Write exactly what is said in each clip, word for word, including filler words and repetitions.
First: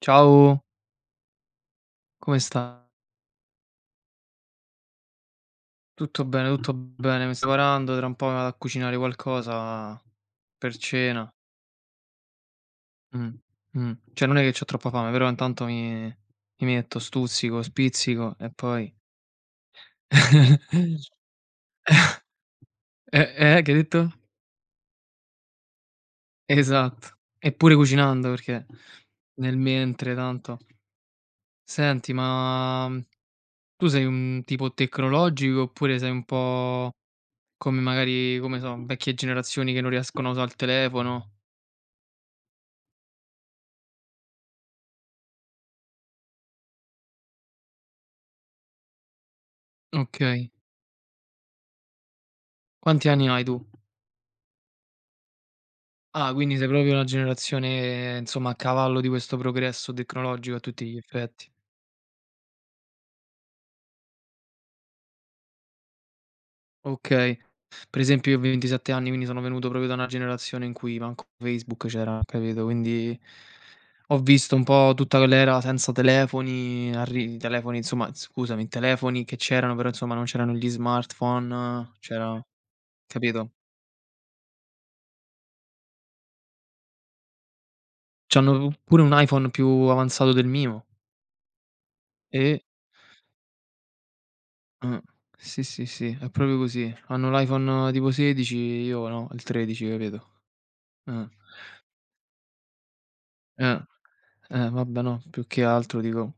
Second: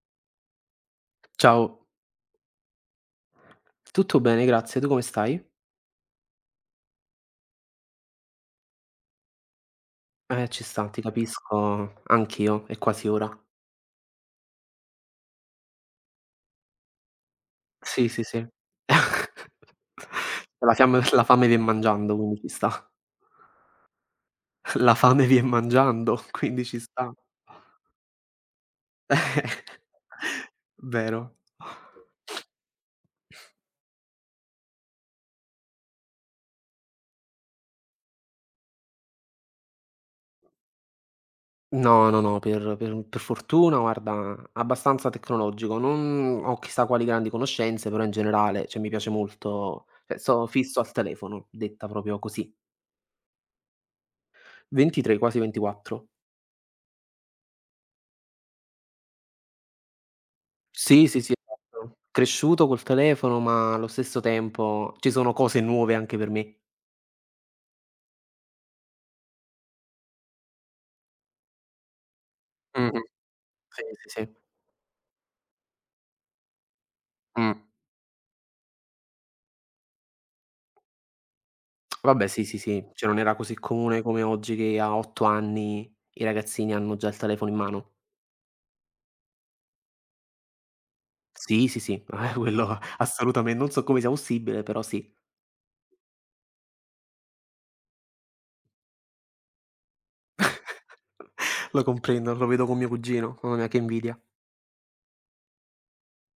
Ciao, Ciao, come stai? tutto bene, grazie. Tu come stai? Tutto bene, tutto bene. Mi sto preparando, tra un po' mi vado a cucinare qualcosa Eh, ci per sta, ti cena. capisco anch'io, è quasi ora. Mh, mh. Cioè non è che c'ho troppa fame, però intanto mi mi metto, stuzzico, Sì, sì, spizzico sì. e poi. La fiamme la fame vien mangiando, quindi ci sta. Eh, eh, che hai detto? La fame vien mangiando, quindi ci sta. Esatto. E pure cucinando perché nel mentre tanto. Vero. Senti, ma, mhmm, tu sei un tipo tecnologico oppure sei un po' come magari, come so, vecchie generazioni che non riescono a usare il telefono? No, no, no, per per per fortuna guarda, abbastanza tecnologico. Non ho chissà quali grandi conoscenze, però in generale, cioè mi piace molto, cioè so Okay. fisso al telefono, detta proprio così. Quanti anni hai tu? ventitré, quasi ventiquattro. Ah, quindi sei proprio una generazione, insomma, a cavallo di questo progresso tecnologico a tutti gli Sì, sì, sì, effetti. esatto. Cresciuto col telefono, ma allo stesso tempo ci sono cose nuove anche per me. Okay. Per esempio io ho ventisette anni, quindi sono venuto proprio da una generazione in cui manco Facebook c'era, capito, Mh-mh. quindi Sì, sì, ho sì. visto un po' tutta quell'era senza telefoni, arri Mh. telefoni insomma, scusami, telefoni che c'erano, però insomma non c'erano gli smartphone, Vabbè c'era, sì, sì, sì, cioè non era capito? così comune come oggi che a otto anni i ragazzini hanno già il telefono in mano. C'hanno pure un iPhone più avanzato del mio Sì, sì, sì, eh e quello assolutamen non so come sia possibile, però Ah. sì. Sì, sì, sì, è proprio così. Hanno l'iPhone tipo sedici, io no, il tredici, capito? Eh. Lo comprendo, lo vedo con mio cugino, mamma mia che Eh. invidia. Eh, vabbè no, più che altro dico,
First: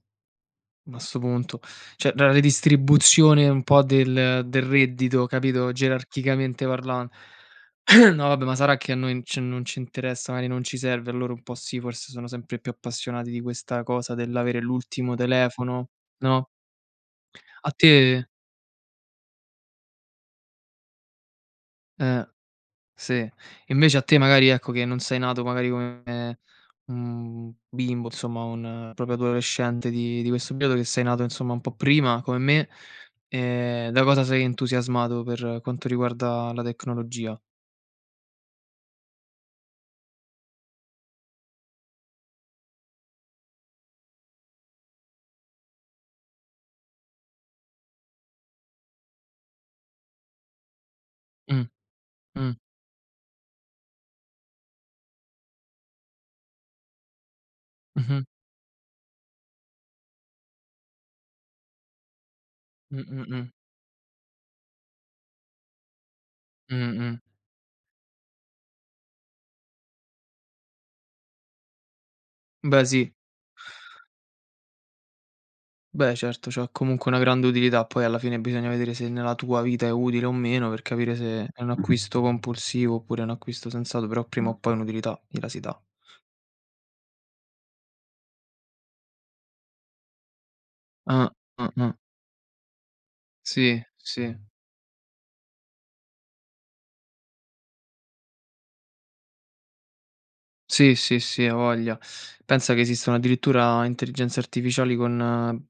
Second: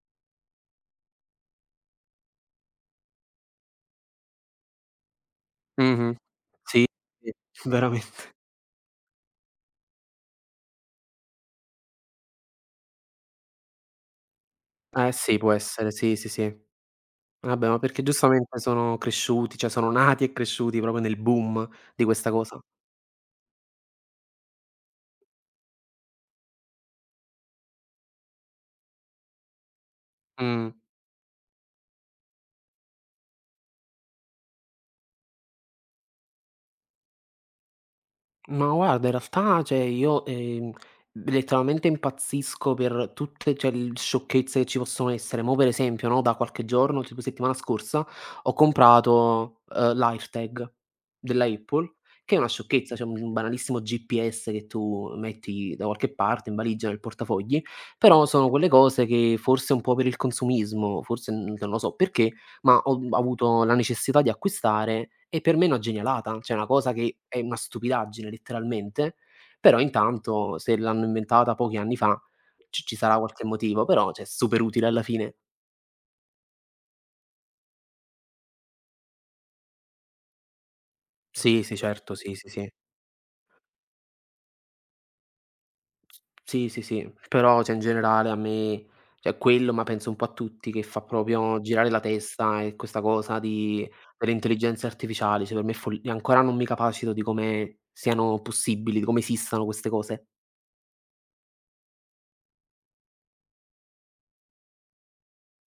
ma a 'sto punto cioè la redistribuzione un po' del del reddito, capito, Mh-mh. gerarchicamente Sì, parlan sì, no veramente. vabbè, ma sarà che a noi c non ci interessa, magari non ci serve, a loro un po' sì, forse sono sempre più appassionati di questa cosa dell'avere Eh l'ultimo sì, può telefono, essere, sì, sì, no? sì. Vabbè, A ma perché te giustamente sono cresciuti, cioè sono nati e cresciuti proprio nel boom di eh. questa cosa. Sì. Invece a te magari, ecco, che non sei nato magari come un bimbo, insomma un proprio adolescente di di questo Mh. periodo, che sei nato insomma un po' prima come me, ehm, da cosa sei entusiasmato per quanto riguarda la tecnologia? Ma guarda, in realtà, cioè io, ehm, letteralmente impazzisco per tutte, cioè l sciocchezze che ci possono essere. Mo' per esempio, no, da qualche giorno, tipo settimana scorsa, ho comprato, uhm, l'AirTag della Mh, Apple, che è una mh, sciocchezza, cioè un un banalissimo G P S che tu metti da qualche parte, in valigia, nel portafogli, mh-mh, però sono quelle cose che forse un po' per il consumismo, forse, n non lo so perché, ma ho d mh, mh, avuto la necessità di acquistare e per me è una genialata, cioè è una mh, cosa mh, che mh. è una stupidaggine letteralmente, però intanto se l'hanno inventata pochi anni fa c Beh ci sì, sarà qualche motivo, però cioè è super utile alla fine. beh certo, c'ha comunque una grande utilità, poi alla fine bisogna vedere se nella tua vita è utile o meno per capire se Sì, è un sì, certo, acquisto sì, sì, sì. compulsivo oppure è un acquisto sensato, però prima o poi un'utilità gliela si dà. Sì, sì, sì, però cioè in generale a me, cioè quello, ma penso un po' a tutti, che fa Ah, proprio girare ah-ah. la testa e questa cosa Sì, di delle sì. intelligenze artificiali, cioè per me è fol ancora non mi capacito di come siano possibili, di come esistano queste cose. Sì, sì, sì, a voglia. Pensa che esistono addirittura intelligenze artificiali con eh,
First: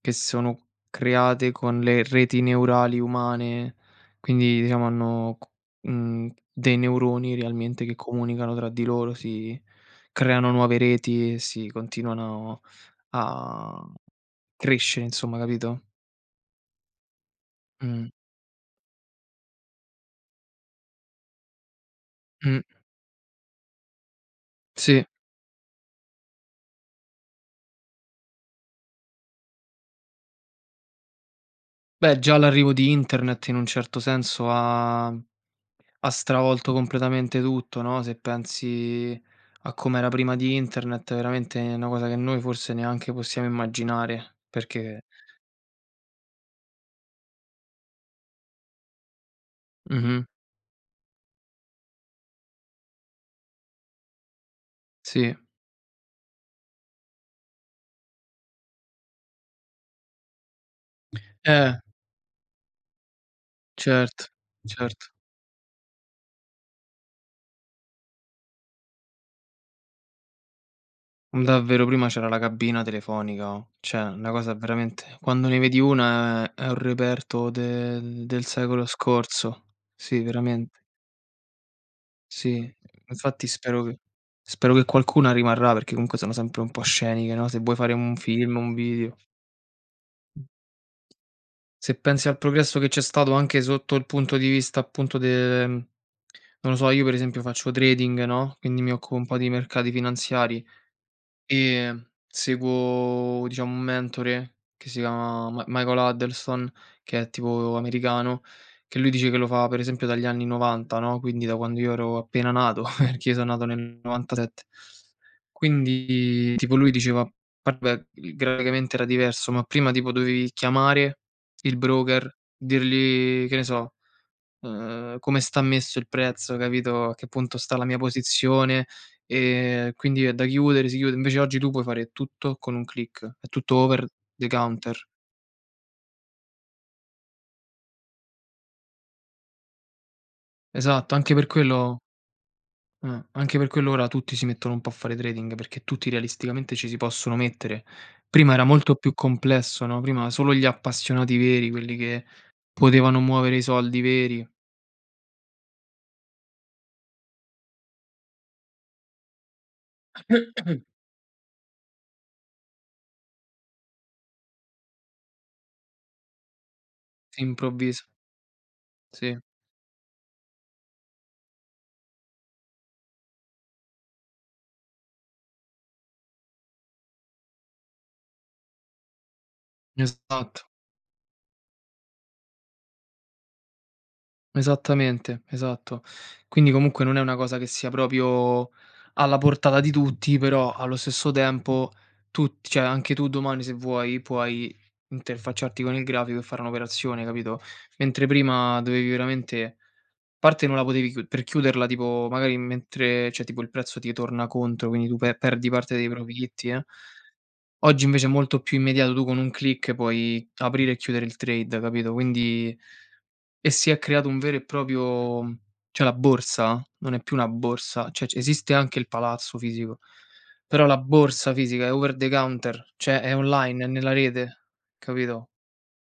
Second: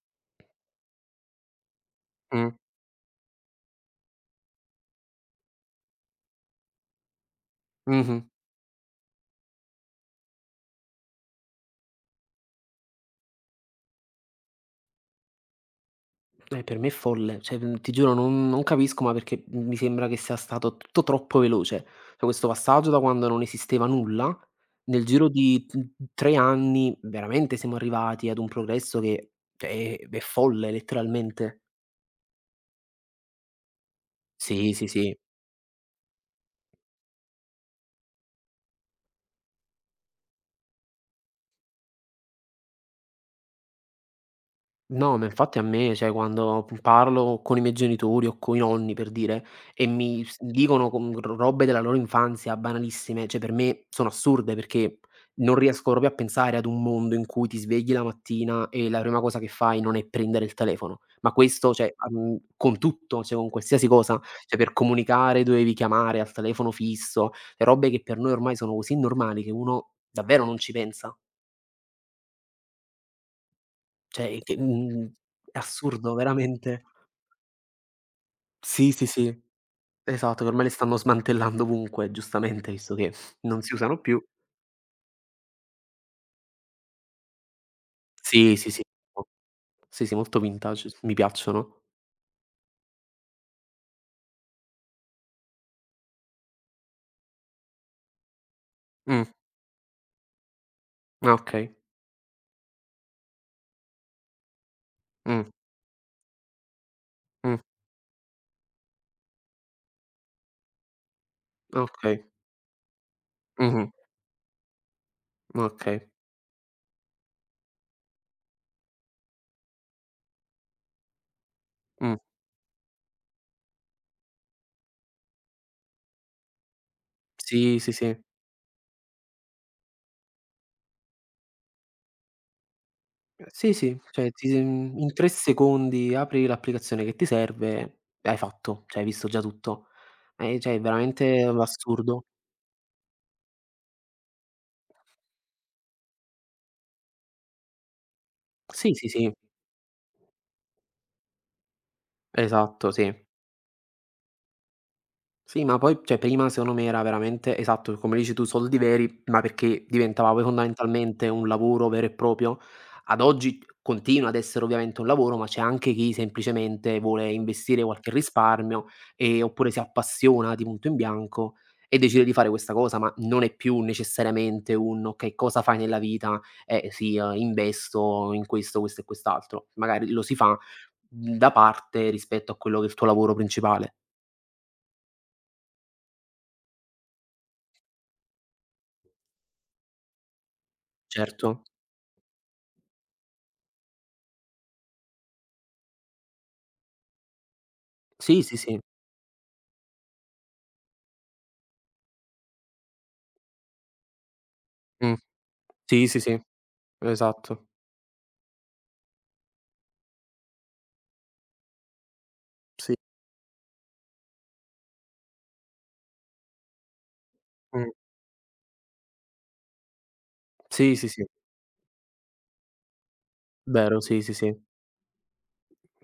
che sono create con le reti Mh, neurali umane, quindi diciamo hanno c mhmm, dei neuroni realmente che mh-mh. comunicano tra di loro, si creano nuove reti e si continuano a crescere insomma, capito? Eh, per me è folle, cioè, mhmm, ti Mh, giuro non non capisco, ma perché mi sembra che sia stato tutto troppo veloce. Cioè, questo mh, passaggio da quando non esisteva nulla, nel sì. giro di t mhmm, tre anni veramente siamo arrivati ad un progresso che cioè è è folle letteralmente. Beh, già l'arrivo di internet in un certo senso Sì, sì, ha sì. Ha stravolto completamente tutto, no, se pensi a com'era prima di internet, veramente è una cosa che noi forse neanche possiamo immaginare, perché No, ma infatti a me, cioè quando p parlo con i miei genitori o coi nonni per dire, e mh-mh, mi s dicono con r robe della loro infanzia banalissime, cioè per me sono assurde perché sì. non riesco proprio a pensare ad un mondo in cui ti svegli la mattina e la prima cosa che fai non è prendere il telefono. Ma Eh, questo cioè, uhm, con tutto, cioè con qualsiasi cosa, certo, cioè per certo. comunicare dovevi chiamare al telefono fisso, le robe che per noi ormai sono così normali che uno davvero non ci pensa. Davvero prima c'era la cabina telefonica, oh, cioè una Cioè cosa che, mhmm, veramente quando è ne vedi assurdo una è è un veramente. reperto del del secolo Sì, sì, sì, scorso. Sì, esatto, che ormai le veramente. stanno smantellando ovunque, giustamente, Sì, visto che infatti non si spero usano che più. spero che qualcuna rimarrà, perché comunque sono sempre un po' sceniche, no, se vuoi fare un Sì, film, sì, un sì, video. mo sì, sì, molto vintage, s mi piacciono. Se pensi al progresso che c'è stato anche sotto il punto di vista appunto de mhmm, non lo so, io per esempio faccio trading, no, quindi mi occupo Mh, un po' di mercati finanziari. ah, okay. Ehm, seguo diciamo un mentore che si Mh, chiama Ma Michael Huddleston, che è mh, tipo americano, che lui dice che lo fa per esempio dagli anni 'novanta, no, quindi da quando io ero okay. appena nato, perché io sono nato Mh-mh, nel 'novantasette. okay. Quindi tipo lui diceva, vabbè, il graficamente era diverso, ma prima tipo dovevi chiamare il Mh. broker, dirgli che ne so, uhm, come sta messo il prezzo, capito, a che punto sta Sì, la sì, mia sì. posizione, ehm, quindi è da chiudere, si chiude. Invece oggi tu puoi fare tutto con un click, è Sì, tutto sì, over cioè ti the mhmm, counter. in tre secondi apri l'applicazione che ti serve e hai fatto, cioè hai visto già tutto. Eh, cioè è Esatto, anche veramente per quello l'assurdo. eh, anche per quello ora tutti si mettono un po' a fare trading, perché tutti realisticamente ci si possono mettere. Prima era Sì, molto sì, più sì, complesso, no, prima solo gli appassionati veri, quelli che esatto, sì. potevano muovere i soldi veri, Sì, ma poi cioè prima secondo me era veramente, esatto, come dici tu, soldi veri, ma perché diventava poi fondamentalmente un lavoro vero e proprio. Ad oggi continua ad essere ovviamente un lavoro, ma c'è anche chi semplicemente vuole investire improvviso. qualche risparmio, Sì, ehm, oppure si appassiona di punto in bianco e decide di fare questa cosa, ma non è più necessariamente un: "Okay, cosa fai nella vita?" "Eh sì, uhm, investo in questo, questo e quest'altro." Magari lo si fa, esatto. mhmm, da parte rispetto a quello che è il tuo lavoro principale. Esattamente, esatto. Quindi comunque non è una cosa che sia proprio alla portata di tutti, però allo stesso Certo. tempo tutti cioè anche tu domani se vuoi puoi interfacciarti con il grafico e fare un'operazione, capito, mentre Sì, sì, sì. prima dovevi veramente a parte non la potevi chiu per chiuderla tipo magari mentre cioè tipo il prezzo ti torna contro, quindi Mh. tu pe perdi parte Sì, dei sì, sì, profitti, eh. esatto. Oggi invece è molto più immediato, tu con un click puoi aprire e chiudere il trade, capito, quindi Sì. e si è creato un vero e proprio cioè la borsa non è più una Mh. borsa, cioè c esiste anche il palazzo fisico, però Sì, la sì, sì. borsa fisica è over the counter, cioè è online, è Vero, nella sì, sì, sì. rete, capito?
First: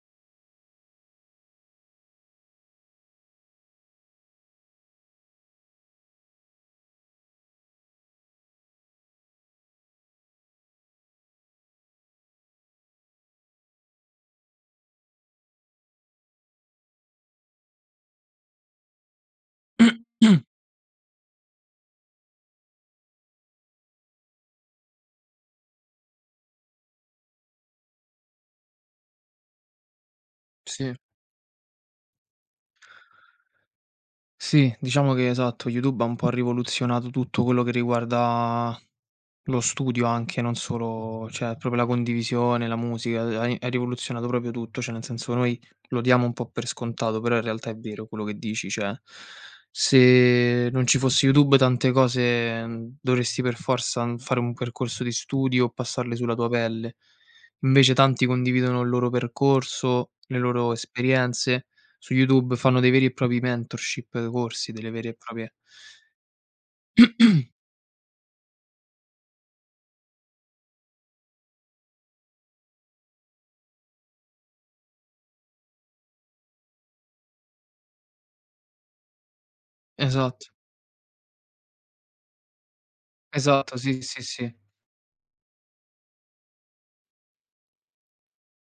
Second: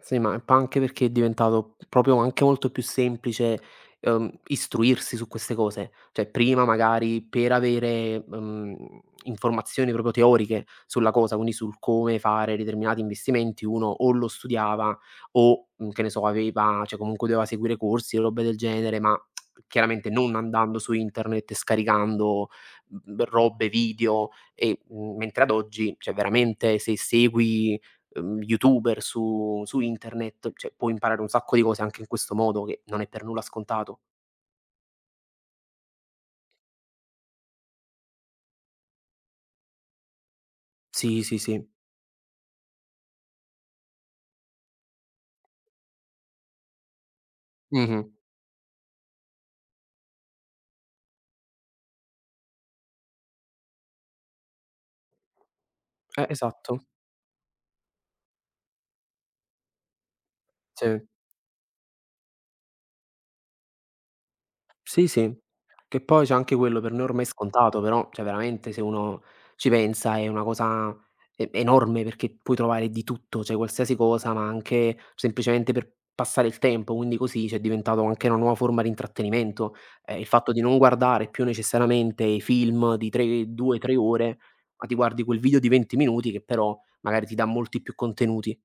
Sì, ma pa anche perché è diventato proprio anche molto più semplice, ehm, istruirsi su queste cose. Cioè prima magari per avere, mhmm, informazioni proprio teoriche sulla cosa, quindi sul come fare determinati investimenti, uno o lo studiava o, mhmm, che ne so, aveva, cioè comunque doveva seguire corsi e robe del genere, ma chiaramente non andando su internet e scaricando, mhmm, robe, video e, mhmm, mentre ad oggi, cioè veramente se segui uhm, youtuber su su internet, cioè puoi Sì, imparare un sacco di cose anche in questo modo che non è per nulla scontato. sì, diciamo che esatto, YouTube ha un po' rivoluzionato tutto quello che riguarda lo studio anche, non Sì, solo sì, cioè sì. proprio la condivisione, la musica, ha hai hai rivoluzionato proprio tutto, cioè nel senso noi lo diamo un po' per scontato, però in realtà è Mh-mh. vero quello che dici, cioè se non ci fosse YouTube tante cose, mhmm, dovresti per forza, mhmm, fare un percorso di studio o passarle Eh, sulla tua esatto. pelle. Invece tanti condividono il loro percorso, le loro Sì. esperienze, su YouTube fanno dei veri e propri mentorship, corsi, delle Sì, vere e sì. proprie Che poi c'è anche quello, per noi ormai è scontato, però, cioè veramente se uno ci pensa è una cosa e enorme, perché puoi trovare di tutto, cioè qualsiasi cosa, ma anche semplicemente per passare il tempo, quindi così c'è diventato anche una nuova forma di intrattenimento. Ehm, il esatto, fatto di non guardare più necessariamente i film di tre esatto, due, tre sì, sì, ore, sì. ma ti guardi quel video di venti minuti che però magari ti dà molti più contenuti.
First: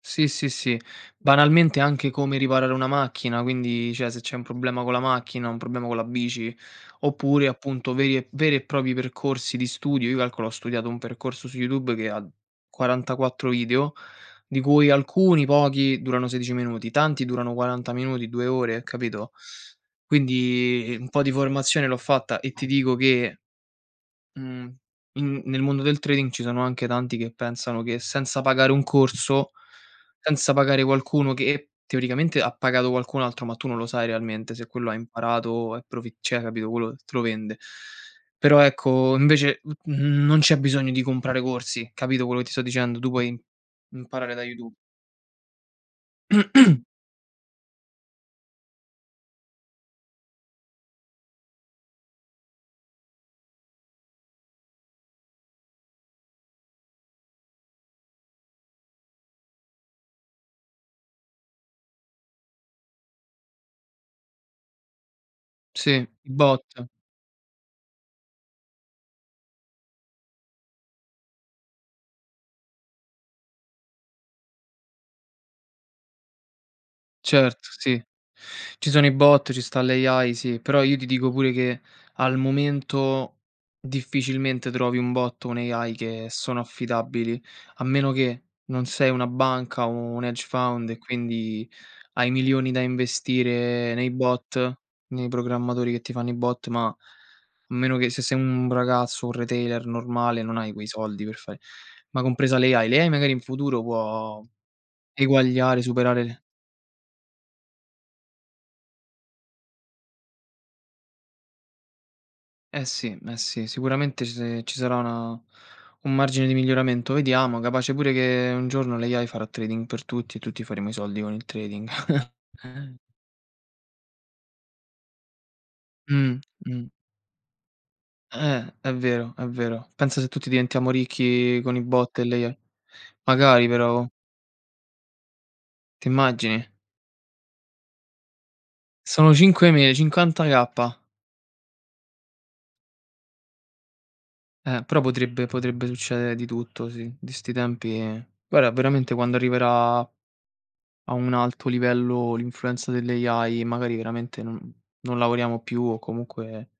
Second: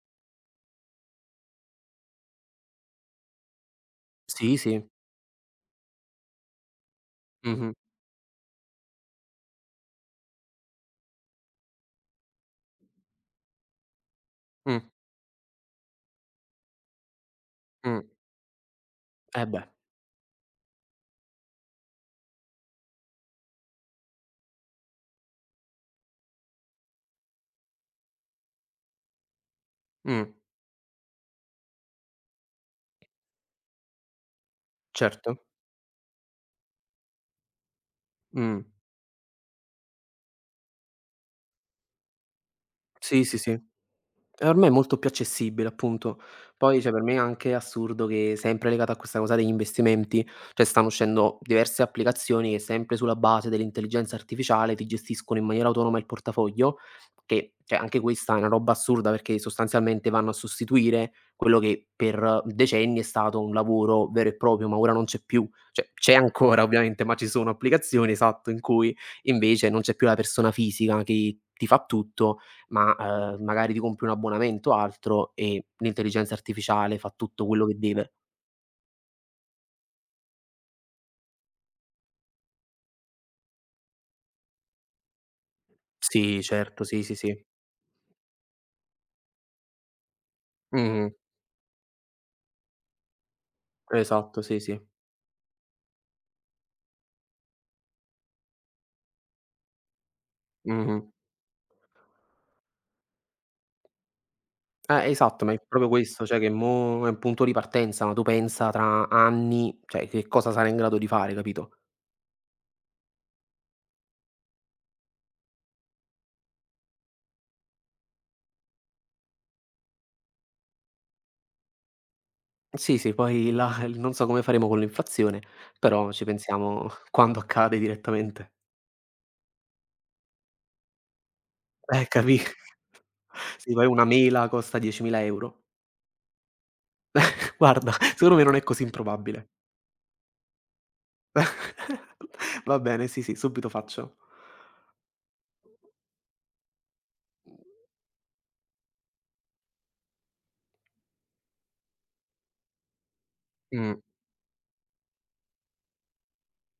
Sì, sì, sì. Banalmente anche come riparare una macchina, quindi cioè se c'è un Sì, sì. problema con la macchina, un problema con la bici, oppure Mh-mh. appunto veri e veri e propri percorsi di studio. Io calcolo, ho studiato un percorso su YouTube che ha quarantaquattro video, di Mh, cui alcuni pochi durano sedici minuti, tanti durano quaranta mh. minuti, due ore, capito? Eh beh. Quindi un po' di formazione l'ho fatta e ti dico che Mhmm, in nel mondo del trading ci sono anche tanti che pensano che senza pagare un corso, Mh, senza pagare qualcuno che teoricamente ha pagato qualcun altro, ma tu non lo sai realmente se quello ha certo. imparato, è profi cioè capito, quello te lo vende. Però Mh. ecco, invece, mhmm, non c'è bisogno di comprare corsi, capito quello che ti sto dicendo? Tu Sì, sì, puoi sì. E imparare da ormai è YouTube. molto più accessibile, appunto. Poi, cioè, per me è anche assurdo che, sempre legata a questa cosa degli investimenti, cioè stanno uscendo diverse applicazioni che, sempre sulla base dell'intelligenza artificiale, ti gestiscono in maniera autonoma il portafoglio, che, cioè, anche questa è una roba assurda perché sostanzialmente vanno a sostituire quello che per decenni è stato un lavoro vero e proprio, ma ora non c'è più. Cioè, Sì, c'è i ancora bot. ovviamente, ma ci sono applicazioni, esatto, in cui invece non c'è più la persona fisica che ti fa tutto, ma ehm, magari ti compri un abbonamento o altro e l'intelligenza artificiale fa tutto quello Certo, che sì. deve. Ci sono i bot, ci sta l'A I, sì, però io ti dico pure che al momento difficilmente trovi un bot o un A I che Sì, sono certo, sì, sì, affidabili, sì. a meno che non sei una banca o un hedge fund e Mh-mh. quindi hai milioni da investire nei Esatto, sì, bot, sì. nei programmatori che ti fanno i bot, ma a meno che se sei un ragazzo, un retailer normale, non hai quei Mh-mh. soldi per fare ma compresa l'A I. L'A I magari in futuro può Eh, esatto, ma è eguagliare, proprio questo, cioè superare. che mo è un punto di partenza, ma tu pensa tra anni, cioè che cosa sarà in grado di fare, capito? Eh sì, eh sì, sicuramente ci se ci sarà una un margine di miglioramento. Vediamo, capace pure che un giorno l'A I farà trading per tutti e tutti faremo i soldi con il trading. Sì, sì, poi là il non so come faremo con l'inflazione, però ci Mh, pensiamo mh. quando accade direttamente. Eh, è vero, è vero. Pensa se tutti diventiamo ricchi con i Eh, bot e capi l'A I. Magari sì, poi una però, mela costa diecimila euro €. ti immagini? Guarda, secondo me non è così Sono improbabile. cinque me cinquanta K. Va bene, sì, sì, subito faccio. Eh, però potrebbe potrebbe succedere di tutto sì, di 'sti tempi. Guarda veramente quando arriverà a un alto livello l'influenza delle A I, Mh. magari veramente non non lavoriamo più o comunque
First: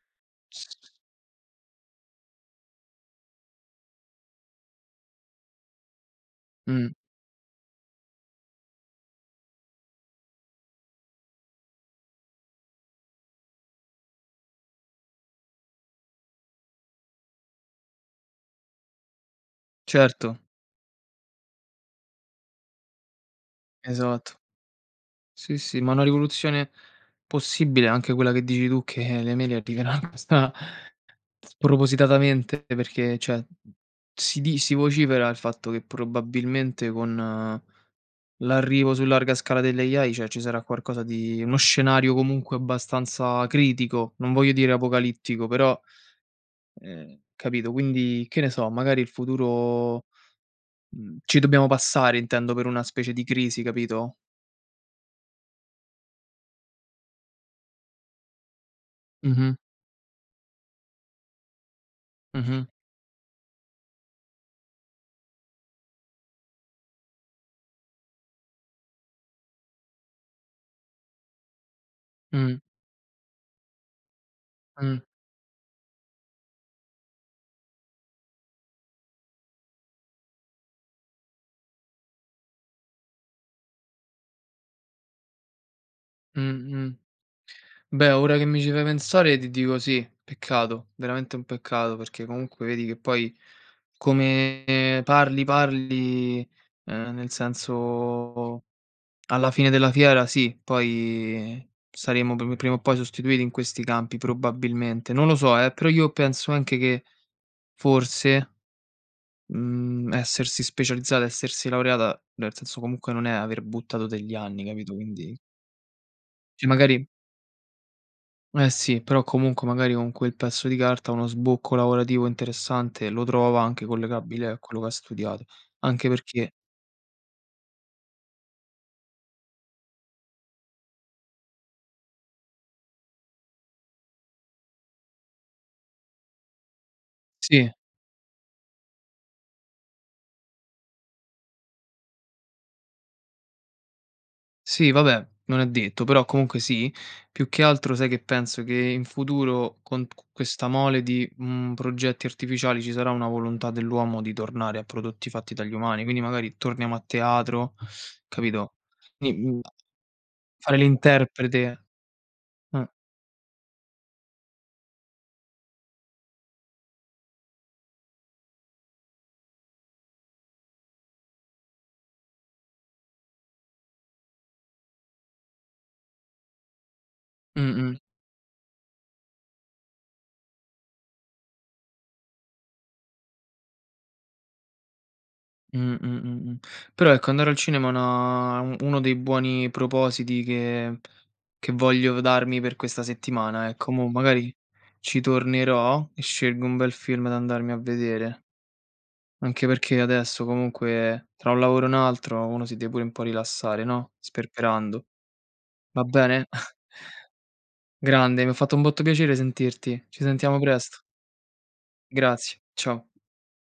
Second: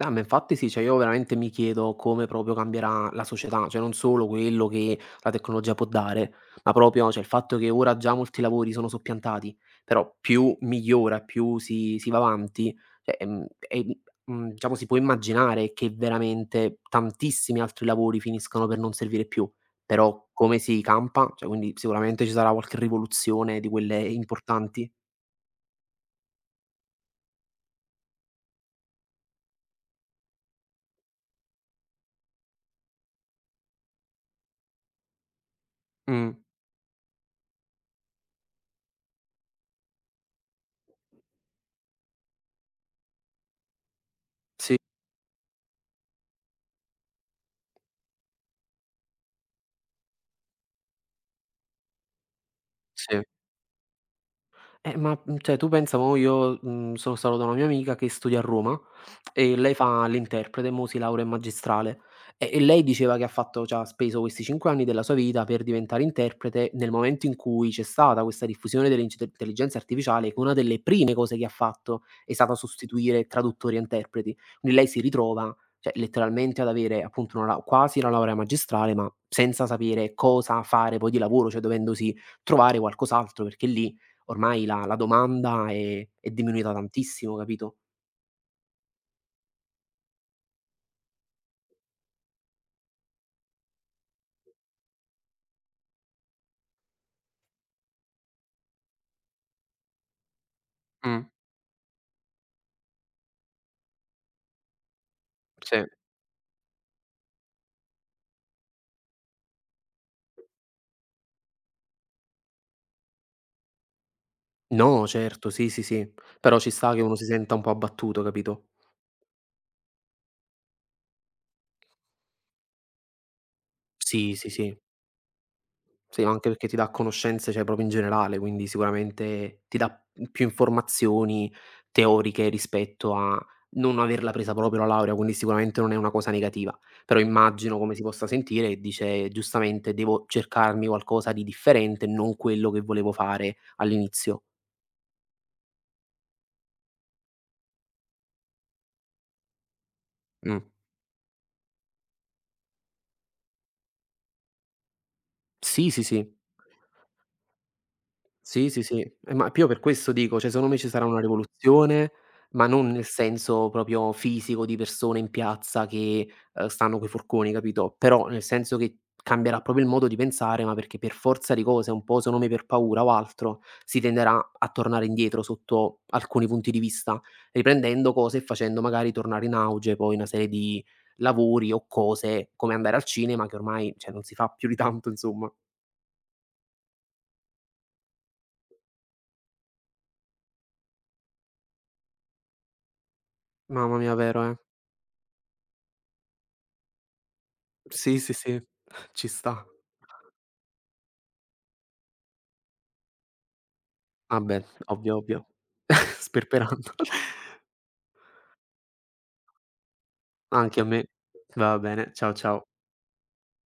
Ah, ma infatti sì, cioè io veramente mi chiedo come proprio cambierà la società, cioè non solo quello che la tecnologia può dare, ma mh, proprio, cioè il fatto che ora già molti lavori sono soppiantati, però più migliora, più si si va avanti, cioè, ehm, e di mhmm, diciamo si può immaginare che veramente tantissimi altri lavori finiscano per non servire più, però certo, come si campa, cioè quindi sicuramente ci sarà qualche rivoluzione di quelle esatto. importanti. Sì, sì, ma una rivoluzione possibile anche quella che dici tu, che le mail arriveranno sta spropositatamente perché cioè si di si vocifera il fatto che Mh. probabilmente con eh, l'arrivo su larga scala delle A I, cioè ci sarà qualcosa di uno scenario comunque abbastanza critico, non voglio dire Sì, apocalittico, però Ehm, capito? Quindi, che ne so, magari il futuro mhmm, ci dobbiamo passare intendo per una specie sì. di crisi, capito? Eh, ma, mhmm, cioè tu pensa mo io, mhmm, sono stato da una mia amica che studia a Roma Mh-mh, e lei fa l'interprete, mo si laurea in magistrale e e mh-mh, lei diceva che ha fatto, cioè ha speso questi cinque anni della sua vita per diventare interprete nel momento in cui c'è stata questa diffusione dell'inc dell'intelligenza artificiale, che una delle prime cose che ha fatto è stata mh, sostituire traduttori e interpreti. Quindi lei mh, si ritrova, cioè letteralmente, ad avere appunto una lau quasi una laurea magistrale, ma senza sapere cosa fare poi di lavoro, cioè dovendosi trovare qualcos'altro, perché lì ormai la la domanda è è mh, diminuita mh. tantissimo, capito? Beh, ora che mi ci fai pensare ti dico sì, peccato, veramente un peccato, perché comunque vedi che poi come parli, parli, ehm, nel senso alla fine della fiera sì, poi saremo pr prima o poi sostituiti in questi campi probabilmente. Non lo so eh, Sì. però io penso anche che forse, mhmm, essersi specializzata, essersi laureata, nel senso comunque non è aver buttato degli anni, capito, No, quindi certo, sì, sì, sì, però cioè ci sta che magari uno si senta un po' abbattuto, capito? eh sì, però comunque magari con quel pezzo di carta uno sbocco lavorativo interessante lo trova anche Sì, collegabile sì, a sì. quello che ha studiato. Anche Sì, anche perché perché ti dà conoscenze, cioè proprio in generale, quindi sicuramente ti dà più informazioni teoriche rispetto a non averla presa proprio la laurea, quindi sicuramente non è una cosa negativa. Però sì. immagino come si possa sentire e dice giustamente: "Devo cercarmi qualcosa di differente, non quello che volevo fare all'inizio". Sì, vabbè, non è detto, però comunque sì. Più che altro sai che penso che in futuro con q Mh. questa mole di, mhmm, progetti artificiali ci sarà una volontà dell'uomo di tornare a prodotti fatti dagli Sì, sì, umani, quindi sì. magari torniamo a teatro, Sì, capito? sì, sì. Eh, Quindi, ma mhmm, più per questo dico, cioè secondo fare me ci sarà una l'interprete. rivoluzione, ma Mh. non nel senso proprio fisico di persone in piazza che, ehm, stanno coi forconi, capito, però nel senso che cambierà proprio il modo di pensare, ma perché per forza di cose, un po' secondo me per paura o altro, si tenderà a tornare indietro sotto alcuni punti di vista, Mh-mh. riprendendo cose e facendo magari tornare in auge poi una serie di lavori o cose come andare al cinema che ormai, cioè non si fa più di tanto insomma. Mh, mh, mh, mh. Però ecco, andare al cinema è una un uno dei buoni propositi che che voglio darmi per questa settimana, ecco. Mamma Mo' mia, vero, magari eh. ci tornerò e scelgo un bel film da andarmi a Sì, sì, vedere, sì, ci sta. anche perché adesso comunque tra un lavoro e un altro uno si deve pure un po' rilassare, no, Ah beh, sperperando. ovvio, ovvio. Va bene? Sperperando. Grande, mi ha fatto un botto piacere sentirti. Ci sentiamo Anche a presto. me. Va bene, ciao, Grazie, ciao. ciao.